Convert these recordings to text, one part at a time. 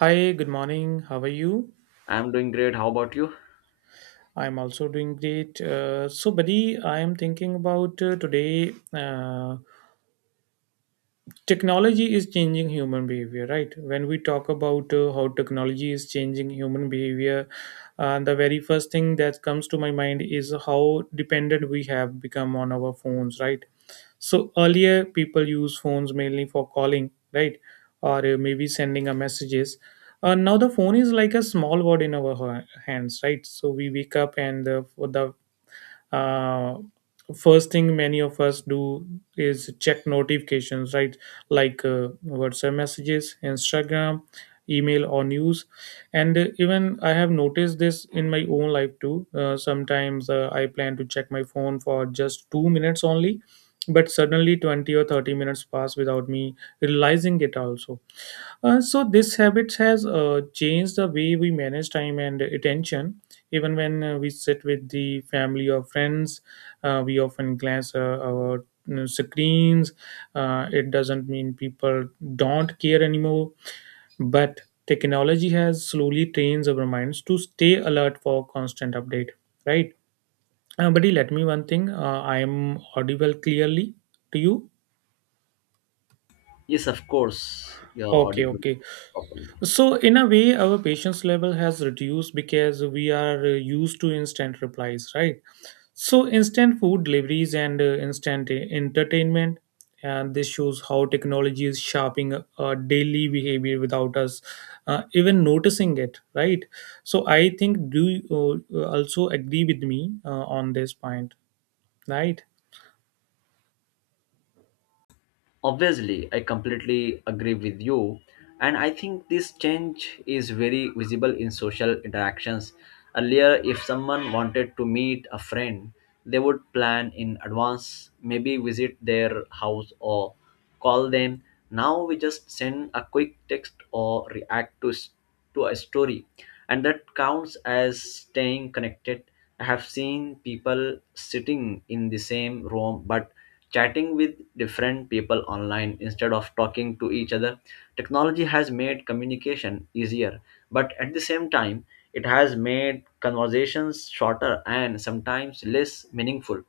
Hi, good morning. How are you? I'm doing great. How about you? I'm also doing great. So, buddy, I am thinking about, today. Technology is changing human behavior, right? When we talk about, how technology is changing human behavior, the very first thing that comes to my mind is how dependent we have become on our phones, right? So earlier people use phones mainly for calling, right? Or maybe sending a messages. Now the phone is like a small word in our hands, right? So we wake up, and the uh, first thing many of us do is check notifications, right? Like, WhatsApp messages, Instagram, email, or news. And even I have noticed this in my own life too, sometimes, I plan to check my phone for just 2 minutes only, but suddenly 20 or 30 minutes pass without me realizing it also. So this habit has changed the way we manage time and attention. Even when we sit with the family or friends, we often glance our screens. It doesn't mean people don't care anymore, but technology has slowly trained our minds to stay alert for constant update. Right, buddy. Let me one thing. I am audible clearly to you. Yes, of course. You're Okay, audible okay. properly. So, in a way, our patience level has reduced because we are used to instant replies, right? So, instant food deliveries and instant entertainment, and this shows how technology is shaping our daily behavior without us even noticing it, right? So, I think, do you also agree with me on this point, right? Obviously, I completely agree with you. And I think this change is very visible in social interactions. Earlier, if someone wanted to meet a friend, they would plan in advance, maybe visit their house or call them. Now we just send a quick text or react to, to a story. And that counts as staying connected. I have seen people sitting in the same room but chatting with different people online instead of talking to each other. Technology has made communication easier, but at the same time, it has made conversations shorter and sometimes less meaningful.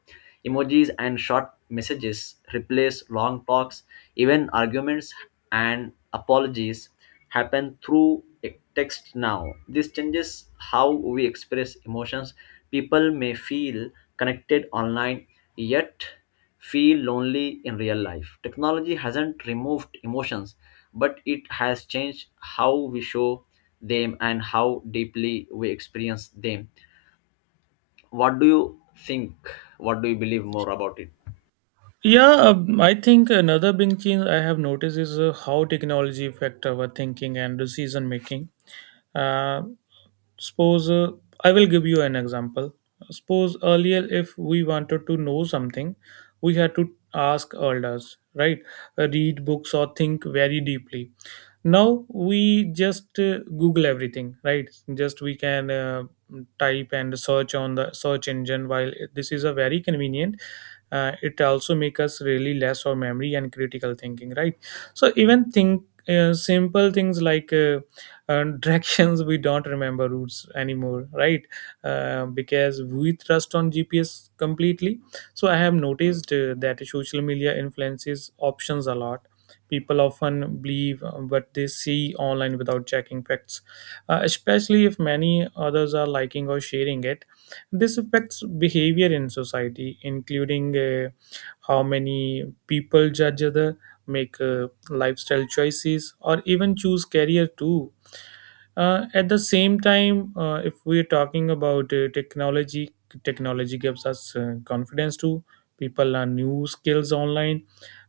Emojis and short messages replace long talks, even arguments and apologies happen through text now. This changes how we express emotions. People may feel connected online, yet feel lonely in real life. Technology hasn't removed emotions, but it has changed how we show them and how deeply we experience them. What do you think? What do you believe more about it? Yeah, I think another big change I have noticed is how technology affect our thinking and decision making. Uh, suppose I will give you an example. Suppose earlier, if we wanted to know something, we had to ask elders, right? Read books or think very deeply. Now we just google everything, right? Just we can type and search on the search engine. While this is a very convenient, it also make us really less of memory and critical thinking, right? So even think simple things, like directions, we don't remember routes anymore, right, because we trust on GPS completely. So I have noticed that social media influences options a lot. People often believe what they see online without checking facts, especially if many others are liking or sharing it. This affects behavior in society, including how many people judge other, make lifestyle choices, or even choose career too. At the same time, if we're talking about technology, technology gives us confidence too. People learn new skills online,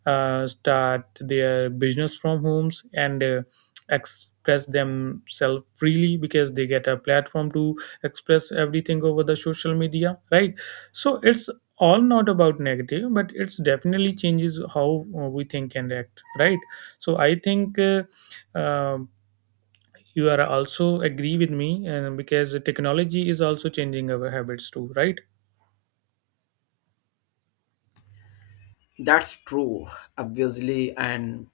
start their business from homes, and express themselves freely because they get a platform to express everything over the social media, right? So it's all not about negative, but it's definitely changes how we think and act, right? So I think uh, you are also agree with me, and because technology is also changing our habits too, right? That's true, obviously, and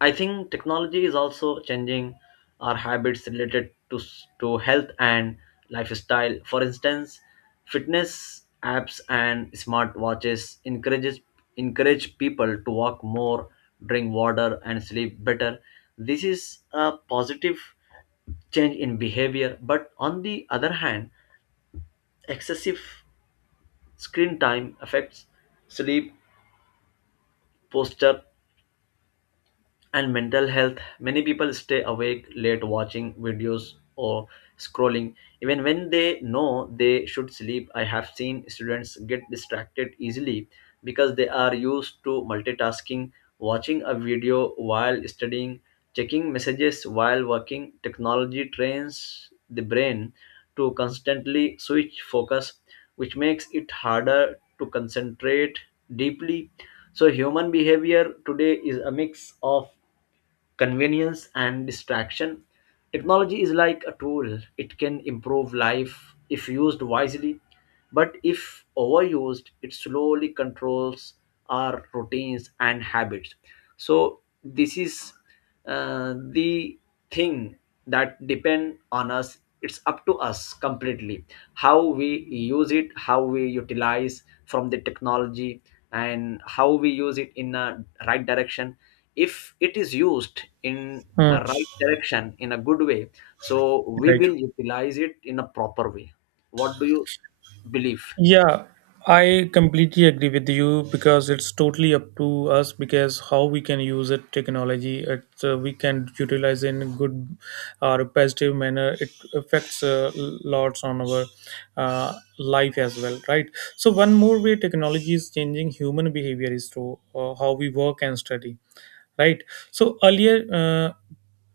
I think technology is also changing our habits related to to health and lifestyle. For instance, fitness apps and smartwatches encourage people to walk more, drink water, and sleep better. This is a positive change in behavior, but on the other hand, excessive screen time affects sleep, posture, and mental health. Many people stay awake late watching videos or scrolling even when they know they should sleep. I have seen students get distracted easily because they are used to multitasking, watching a video while studying, checking messages while working. Technology trains the brain to constantly switch focus, which makes it harder to concentrate deeply. So human behavior today is a mix of convenience and distraction. Technology is like a tool, it can improve life if used wisely, but if overused, it slowly controls our routines and habits. So, this is the thing that depend on us. It's up to us completely how we use it, how we utilize from the technology, and how we use it in a right direction. If it is used in Hmm. a right direction in a good way, so we Right. will utilize it in a proper way. What do you believe? Yeah, I completely agree with you because it's totally up to us, because how we can use it technology it, we can utilize in good or positive manner. It affects lots on our uh, life as well, right? So one more way technology is changing human behavior is through how we work and study, right? So earlier,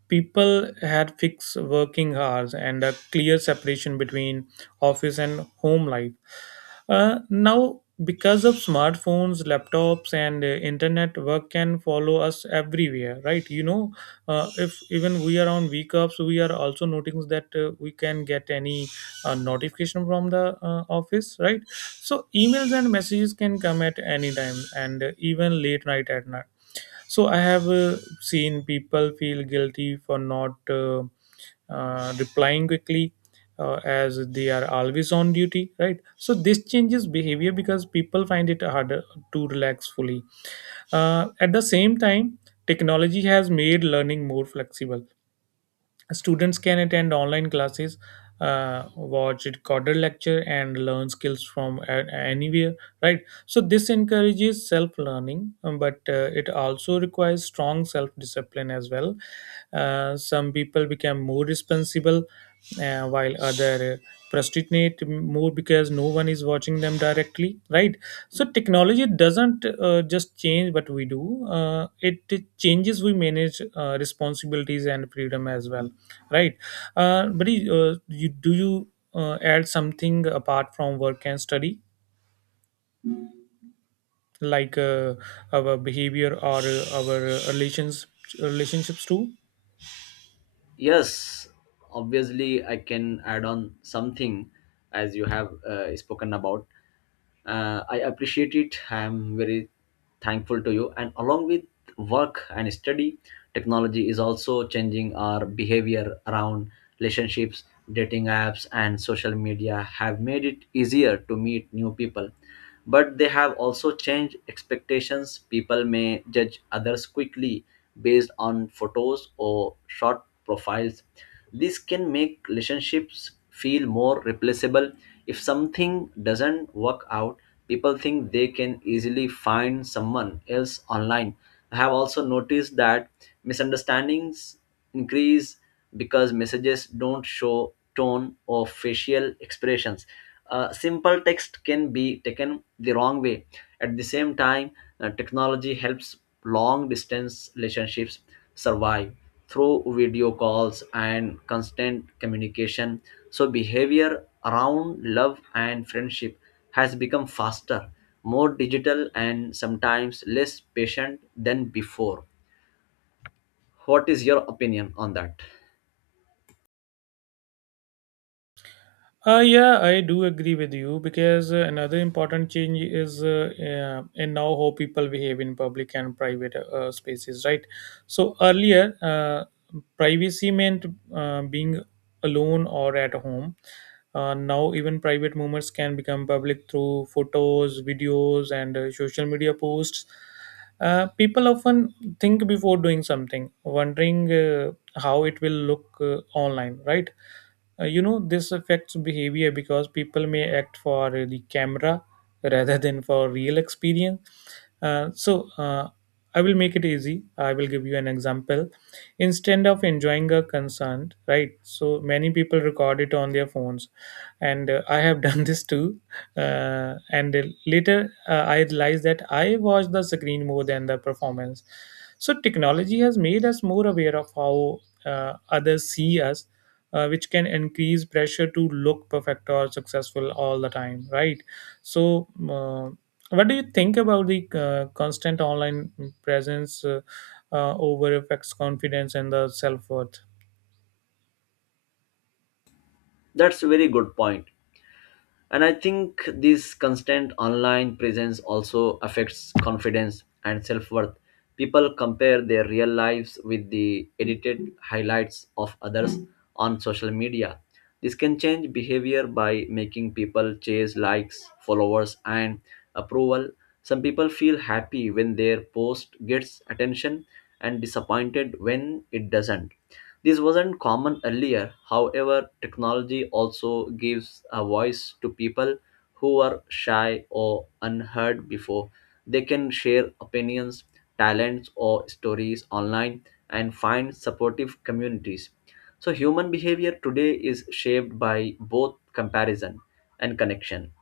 people had fixed working hours and a clear separation between office and home life. Now, because of smartphones, laptops, and internet, work can follow us everywhere, right? If even we are on VCups, we are also noticing that we can get any notification from the office, right? So, emails and messages can come at any time, and even late night at night. So I have seen people feel guilty for not replying quickly, as they are always on duty, right? So this changes behavior because people find it harder to relax fully. At the same time, technology has made learning more flexible. Students can attend online classes, watch recorded lecture, and learn skills from anywhere. Right. So this encourages self-learning, but it also requires strong self-discipline as well. Some people become more responsible, while other procrastinate more because no one is watching them directly, right? So technology doesn't just change what we do. It changes we manage responsibilities and freedom as well, right? But do you add something apart from work and study, like our behavior or our relationships too? Yes, obviously, I can add on something as you have spoken about. I appreciate it. I am very thankful to you. And along with work and study, technology is also changing our behavior around relationships. Dating apps and social media have made it easier to meet new people, but they have also changed expectations. People may judge others quickly based on photos or short profiles. This can make relationships feel more replaceable. If something doesn't work out, people think they can easily find someone else online. I have also noticed that misunderstandings increase because messages don't show tone or facial expressions. Simple text can be taken the wrong way. At the same time, technology helps long distance relationships survive through video calls and constant communication. So, behavior around love and friendship has become faster, more digital, and sometimes less patient than before. What is your opinion on that? Yeah, I do agree with you, because another important change is in now how people behave in public and private spaces, right? So earlier, privacy meant being alone or at home. Now, even private moments can become public through photos, videos, and social media posts. People often think before doing something, wondering how it will look online, right? You know this affects behavior because people may act for the camera rather than for real experience. So I will make it easy. I will give you an example. Instead of enjoying a concert, right, so many people record it on their phones. And I have done this too. And later, I realized that I watched the screen more than the performance. So technology has made us more aware of how others see us, which can increase pressure to look perfect or successful all the time, right? So, uh, what do you think about the constant online presence, over affects confidence and the self-worth? That's a very good point. And I think this constant online presence also affects confidence and self worth. People compare their real lives with the edited highlights of others on social media. This can change behavior by making people chase likes, followers, and approval. Some people feel happy when their post gets attention and disappointed when it doesn't. This wasn't common earlier, however, technology also gives a voice to people who were shy or unheard before. They can share opinions, talents, or stories online and find supportive communities. So, human behavior today is shaped by both comparison and connection.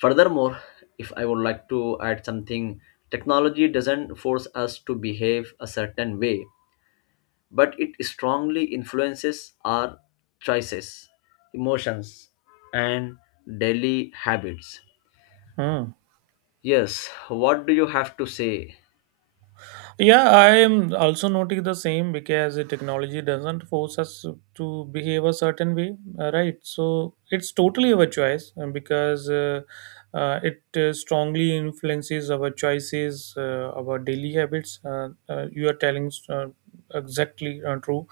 Furthermore, if I would like to add something, technology doesn't force us to behave a certain way, but it strongly influences our choices, emotions, and daily habits. Hmm. Yes, what do you have to say? Yeah, I am also noting the same because the technology doesn't force us to behave a certain way, right? So it's totally our choice, because it strongly influences our choices, our daily habits. You are telling exactly true.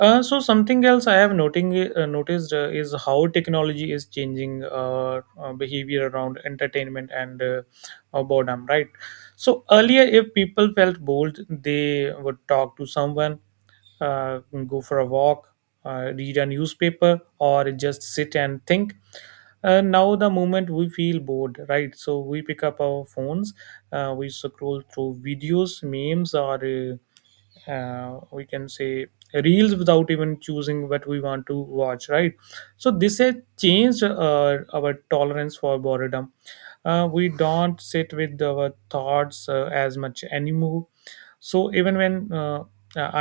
So something else I have noting noticed is how technology is changing our behavior around entertainment and boredom, right? So earlier, if people felt bold, they would talk to someone, uh, go for a walk, read a newspaper, or just sit and think. Now, the moment we feel bored, right? So we pick up our phones, we scroll through videos, memes, or we can say reels without even choosing what we want to watch, right? So this has changed our tolerance for boredom. We don't sit with our thoughts as much anymore. So even when uh,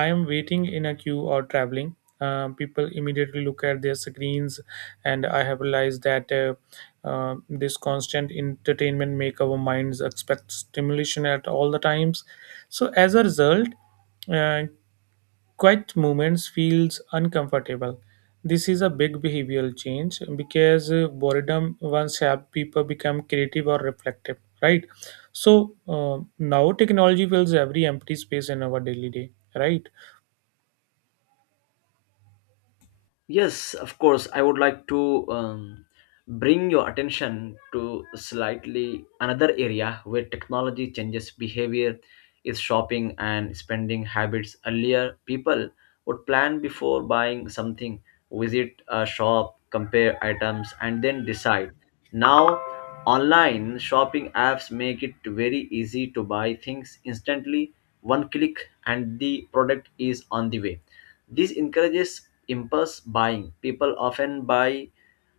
i am waiting in a queue or traveling, people immediately look at their screens. And I have realized that this constant entertainment make our minds expect stimulation at all the times. So as a result, uh, quiet moments feels uncomfortable. This is a big behavioral change because boredom once helped people become creative or reflective, right? So now technology fills every empty space in our daily day, right? Yes, of course. I would like to bring your attention to slightly another area where technology changes behavior is shopping and spending habits. Earlier, people would plan before buying something, visit a shop, compare items, and then decide. Now, online shopping apps make it very easy to buy things instantly, one click, and the product is on the way. This encourages impulse buying. People often buy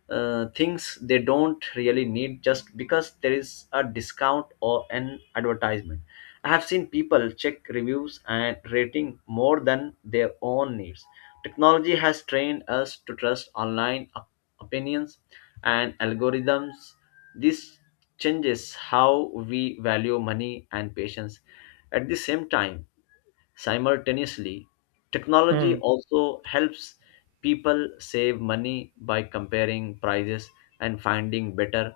things they don't really need just because there is a discount or an advertisement. I have seen people check reviews and rating more than their own needs. Technology has trained us to trust online opinions and algorithms. This changes how we value money and patience. At the same time, simultaneously, technology Hmm. also helps people save money by comparing prices and finding better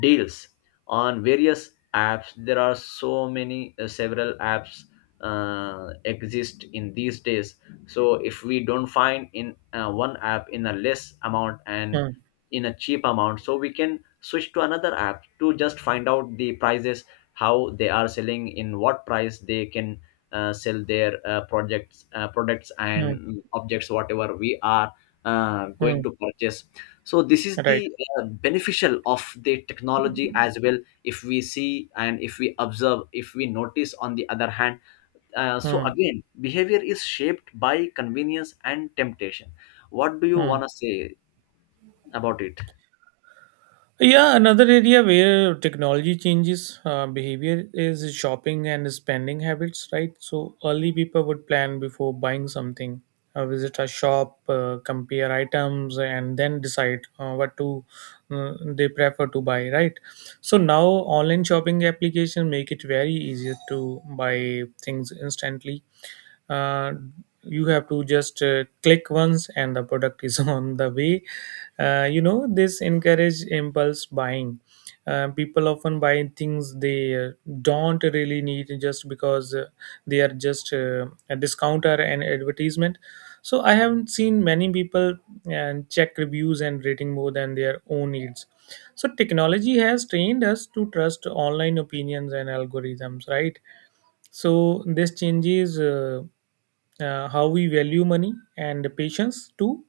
deals on various apps. There are so many, several apps exist in these days. So if we don't find in one app in a less amount and Hmm. in a cheap amount, so we can switch to another app to just find out the prices, how they are selling, in what price they can sell their projects, products Hmm. and objects whatever we are going Hmm. to purchase. So this is Right. the beneficial of the technology as well, if we see and if we observe, if we notice. On the other hand, so Hmm. again behavior is shaped by convenience and temptation. What do you Hmm. want to say about it? Yeah, another area where technology changes behavior is shopping and spending habits, right? So early people would plan before buying something, visit a shop, compare items, and then decide what to they prefer to buy, right? So now online shopping applications make it very easier to buy things instantly. uh, you have to just click once and the product is on the way. You know this encourage impulse buying. People often buy things they don't really need just because they are just a discounter and advertisement. So I haven't seen many people and check reviews and rating more than their own needs. So technology has trained us to trust online opinions and algorithms, right? So this changes how we value money and patience too.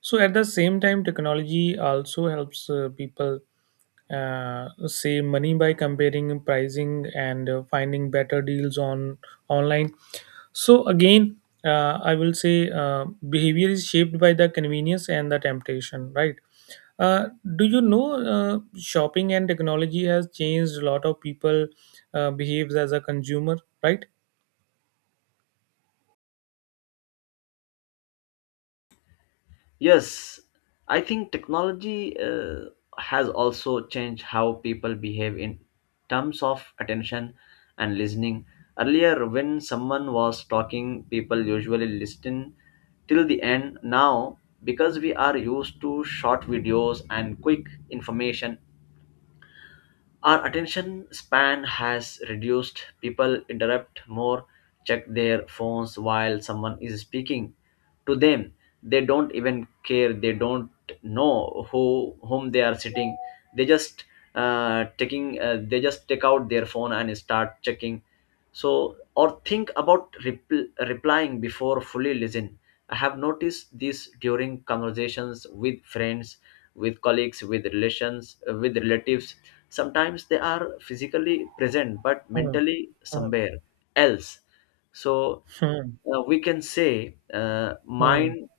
So at the same time technology also helps people save money by comparing pricing and finding better deals on online. So again, I will say, behavior is shaped by the convenience and the temptation, right? uh, do you know shopping and technology has changed a lot of people behaves as a consumer, right? Yes, I think technology has also changed how people behave in terms of attention and listening. Earlier, when someone was talking, people usually listened till the end. Now, because we are used to short videos and quick information, our attention span has reduced. People interrupt more, check their phones while someone is speaking to them. They don't even care. They don't know who whom they are sitting. They just taking. They just take out their phone and start checking. So or think about replying before fully listen. I have noticed this during conversations with friends, with colleagues, with relations, with relatives. Sometimes they are physically present but Hmm. mentally Hmm. somewhere else. So Hmm. We can say, Hmm. mind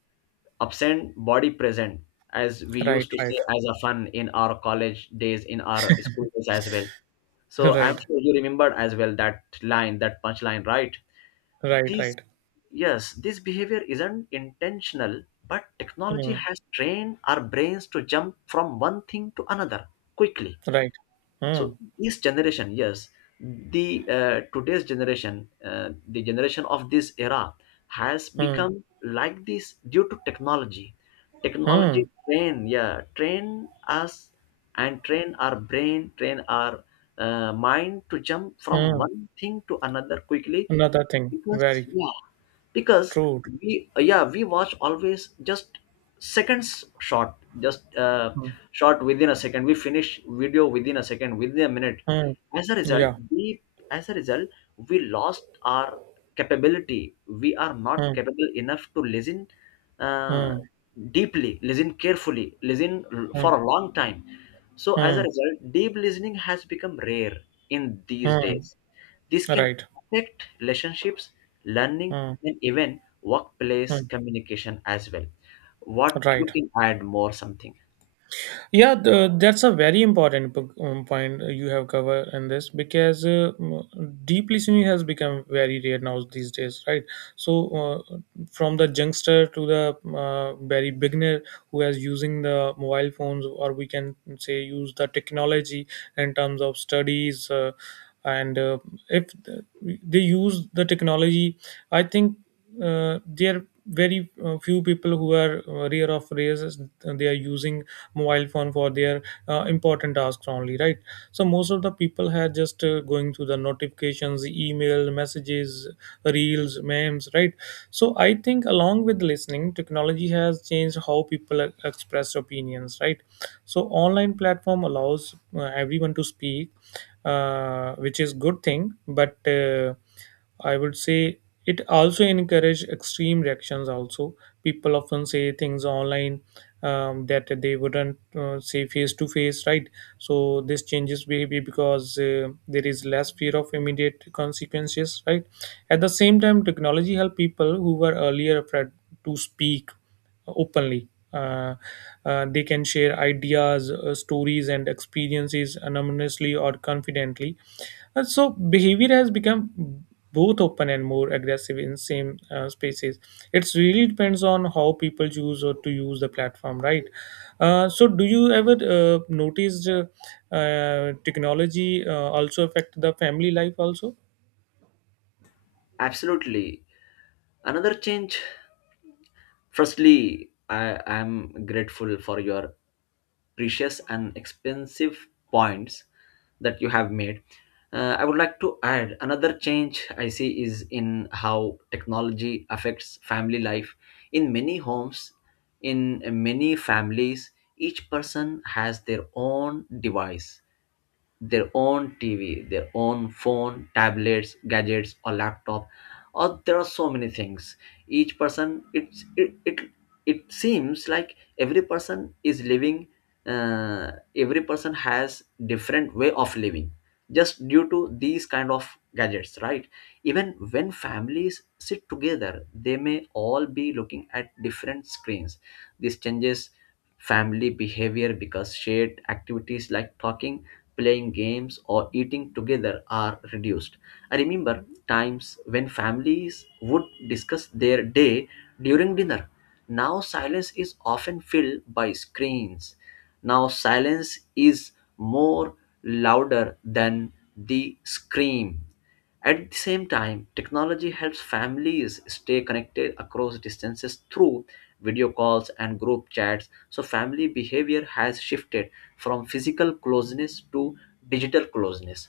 absent, body present, as we Right. used to Right. say as a fun in our college days, in our school days as well. So I'm Right. sure you remembered as well that line, that punchline, right? Right, This, right. yes, this behavior isn't intentional, but technology Mm. has trained our brains to jump from one thing to another quickly. Right. So Mm, this generation, yes, the today's generation, the generation of this era has mm, become like this due to technology. Technology mm, train, yeah, train us and train our brain, train our mind to jump from mm. one thing to another quickly. Another thing, Because very yeah, because true. we, yeah, we watch always just seconds short, just Mm, short, within a second we finish video, within a second, within a minute. mm, As a result, yeah. we, as a result, we lost our capability, we are not Mm, capable enough to listen uh, mm, deeply, listen carefully, listen for mm, a long time. So, as a mm, result, deep listening has become rare in these mm. days. This can Right. affect relationships, learning, Mm, and even workplace mm, communication as well. What you right. can add more something? Yeah, that's a very important point you have covered in this because deep listening has become very rare now these days, right? So from the youngster to the very beginner who is using the mobile phones, or we can say use the technology in terms of studies, and if they use the technology, I think there are very few people who are rare of races they are using mobile phone for their important tasks only, right. So most of the people had just going through the notifications, email, messages, reels, memes, right. So I think along with listening, technology has changed how people express opinions, right. So online platform allows everyone to speak, which is good thing, but I would say it also encourage extreme reactions also. People often say things online that they wouldn't see face to face, right? So this changes behavior because there is less fear of immediate consequences, right? At the same time, technology help people who were earlier afraid to speak openly. They can share ideas, stories, and experiences anonymously or confidently, and so behavior has become both open and more aggressive in same spaces. It's really depends on how people choose or to use the platform, right? So do you ever notice, technology also affect the family life also? Absolutely. Another change. Firstly, I am grateful for your precious and expensive points that you have made. I would like to add another change I see is in how technology affects family life. In many homes, in many families, each person has their own device, their own TV, their own phone, tablets, gadgets, or laptop, or there are so many things. Each person, it, it seems like every person is living. Every person has different way of living just due to these kind of gadgets, right? Even when families sit together, they may all be looking at different screens. This changes family behavior because shared activities like talking, playing games or eating together are reduced. I remember times when families would discuss their day during dinner. Now silence is often filled by screens. Now, silence is more louder than the scream. At the same time, technology helps families stay connected across distances through video calls and group chats. So, family behavior has shifted from physical closeness to digital closeness.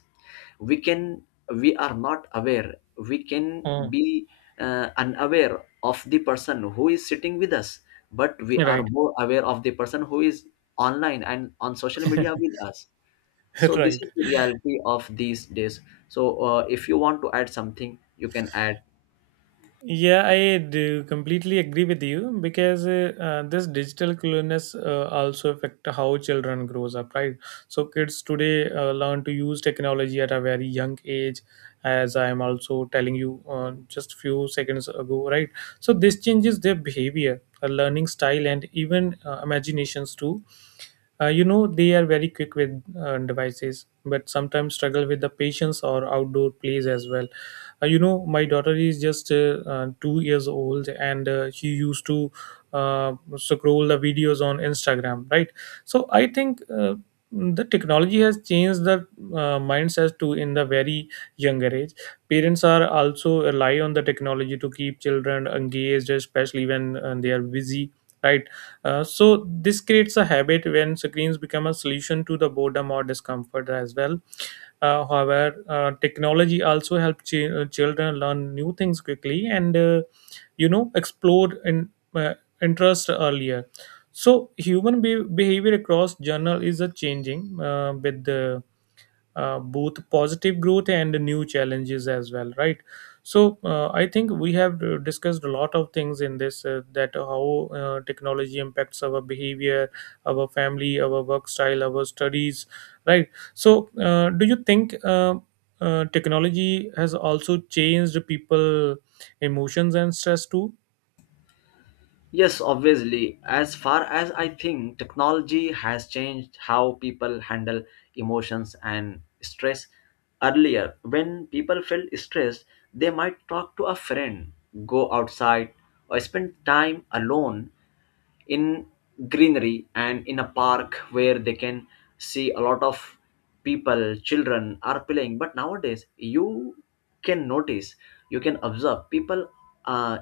We can, we are not aware, we can Mm. be unaware of the person who is sitting with us, but we are Right, more aware of the person who is online and on social media with us. So this right. is the reality of these days. So if you want to add something, you can add. Yeah, I do completely agree with you because this digital cluelessness also affect how children grows up, right? So kids today learn to use technology at a very young age, as I am also telling you just few seconds ago, right? So this changes their behavior, learning style, and even imaginations too. You know, they are very quick with devices, but sometimes struggle with the patience or outdoor plays as well. You know, my daughter is just 2 years old, and she used to scroll the videos on Instagram, right? So I think. The technology has changed the mindset to in the very younger age. Parents are also rely on the technology to keep children engaged, especially when they are busy, right. So this creates a habit when screens become a solution to the boredom or discomfort as well. However, technology also helps children learn new things quickly and, you know, explore in uh, interest earlier. So human behavior across journal is a changing with the both positive growth and new challenges as well, right. So I think we have discussed a lot of things in this that how technology impacts our behavior, our family, our work style, our studies, right. So do you think technology has also changed people emotions and stress too? Yes, obviously. As far as I think, technology has changed how people handle emotions and stress. Earlier, when people felt stressed, they might talk to a friend, go outside, or spend time alone in greenery and in a park where they can see a lot of people, children are playing. But nowadays you can notice, you can observe people, uh,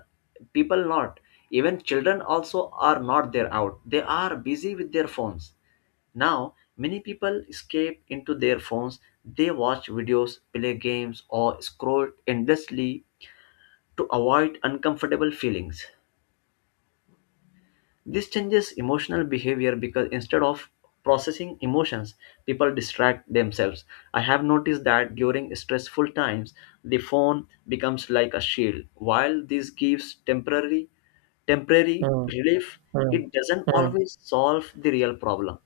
people not even children also are not there out, they are busy with their phones. Now many people escape into their phones, they watch videos, play games or scroll endlessly to avoid uncomfortable feelings. This changes emotional behavior because instead of processing emotions, people distract themselves. I have noticed that during stressful times, the phone becomes like a shield. While this gives temporary Hmm, relief, hmm, it doesn't hmm, always solve the real problem.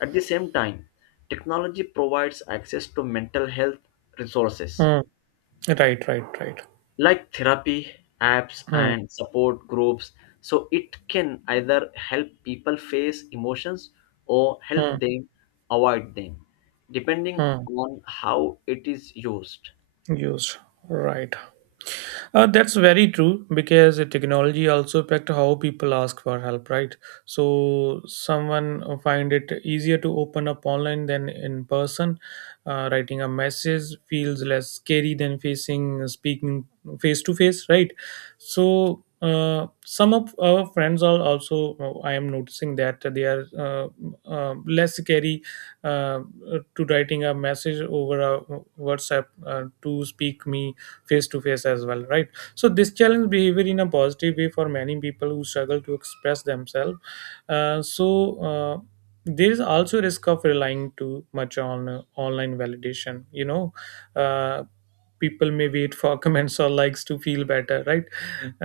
At the same time, technology provides access to mental health resources hmm. Right, right, right. like therapy apps Hmm, and support groups, so it can either help people face emotions or help hmm, them avoid them, depending hmm. on how it is used. Used, right. That's very true because the technology also affect how people ask for help, right? So someone find it easier to open up online than in person. Writing a message feels less scary than facing speaking face to face, right? So some of our friends are also I am noticing that they are less scary uh, to writing a message over a WhatsApp to speak me face to face as well, right. So this challenge behavior in a positive way for many people who struggle to express themselves. uh, so uh, there is also risk of relying too much on online validation, you know. uh, People may wait for comments or likes to feel better, right.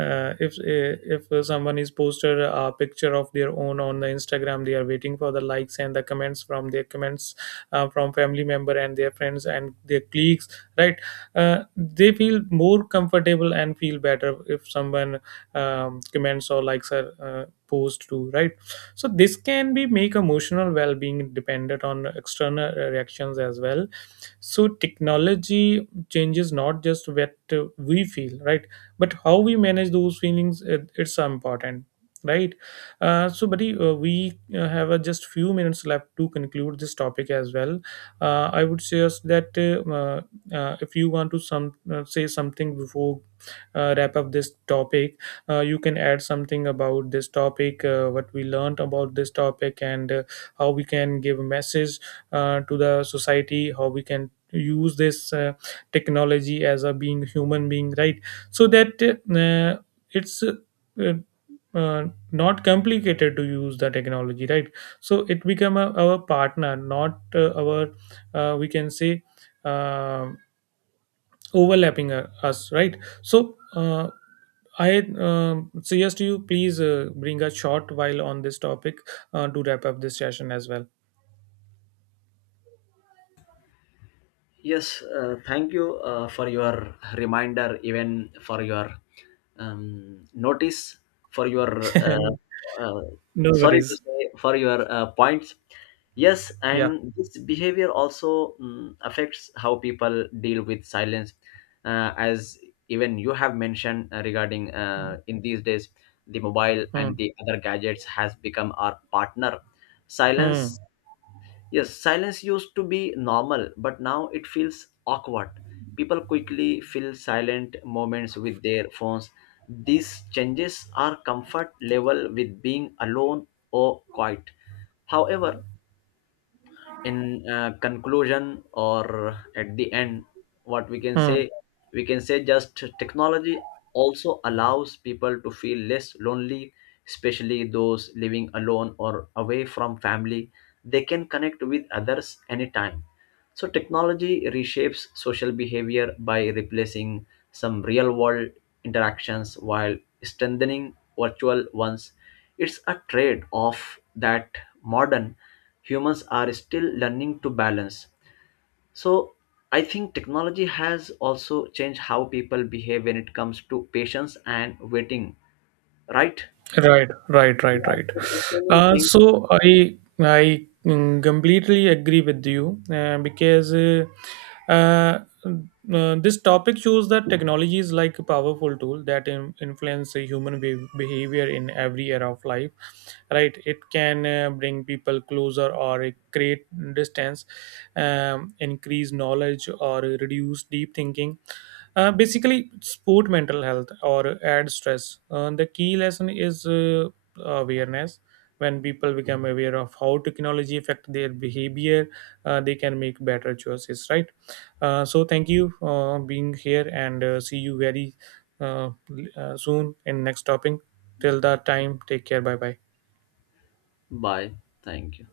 If eh, if someone is posted a picture of their own on the Instagram, they are waiting for the likes and the comments from their comments, from family member and their friends and their colleagues, right. They feel more comfortable and feel better if someone comments or likes are posed to, right. So this can be make emotional well-being dependent on external reactions as well. So technology changes not just what we feel, right, but how we manage those feelings. It's so important, right. So buddy, we have just few minutes left to conclude this topic as well. I would suggest that if you want to some say something before wrap up this topic, you can add something about this topic, what we learned about this topic, and how we can give a message to the society, how we can use this technology as a being human being, right? So that it's uh, not complicated to use the technology, right? So it become a, our partner, not our we can say uh, overlapping us, right? So. I suggest you please bring a short while on this topic to wrap up this session as well. Yes, thank you for your reminder, even for your notice, for your And uh, no sorry to worries. say, for your points. Yes, Yeah. and this behavior also affects how people deal with silence, as even you have mentioned regarding in these days the mobile and Hmm. the other gadgets has become our partner. Hmm. Silence, yes, silence used to be normal, but now it feels awkward. People quickly fill silent moments with their phones. These changes are comfort level with being alone or quiet. However, in conclusion or at the end, what we can Hmm. say, we can say just technology also allows people to feel less lonely, especially those living alone or away from family. They can connect with others anytime. So technology reshapes social behavior by replacing some real world interactions while strengthening virtual ones. It's a trade off that modern humans are still learning to balance. So I think technology has also changed how people behave when it comes to patience and waiting, right? Right, right, right, right. Yeah, so many things. So I completely agree with you because uh, this topic shows that technology is like a powerful tool that influence the human behavior in every area of life. Right, it can bring people closer or it create distance, increase knowledge or reduce deep thinking, basically, support mental health or add stress. The key lesson is awareness. When people become aware of how technology affect their behavior, they can make better choices. Right. So thank you being here, and see you very soon in next topic. Till that time, take care. Bye bye. Bye. Thank you.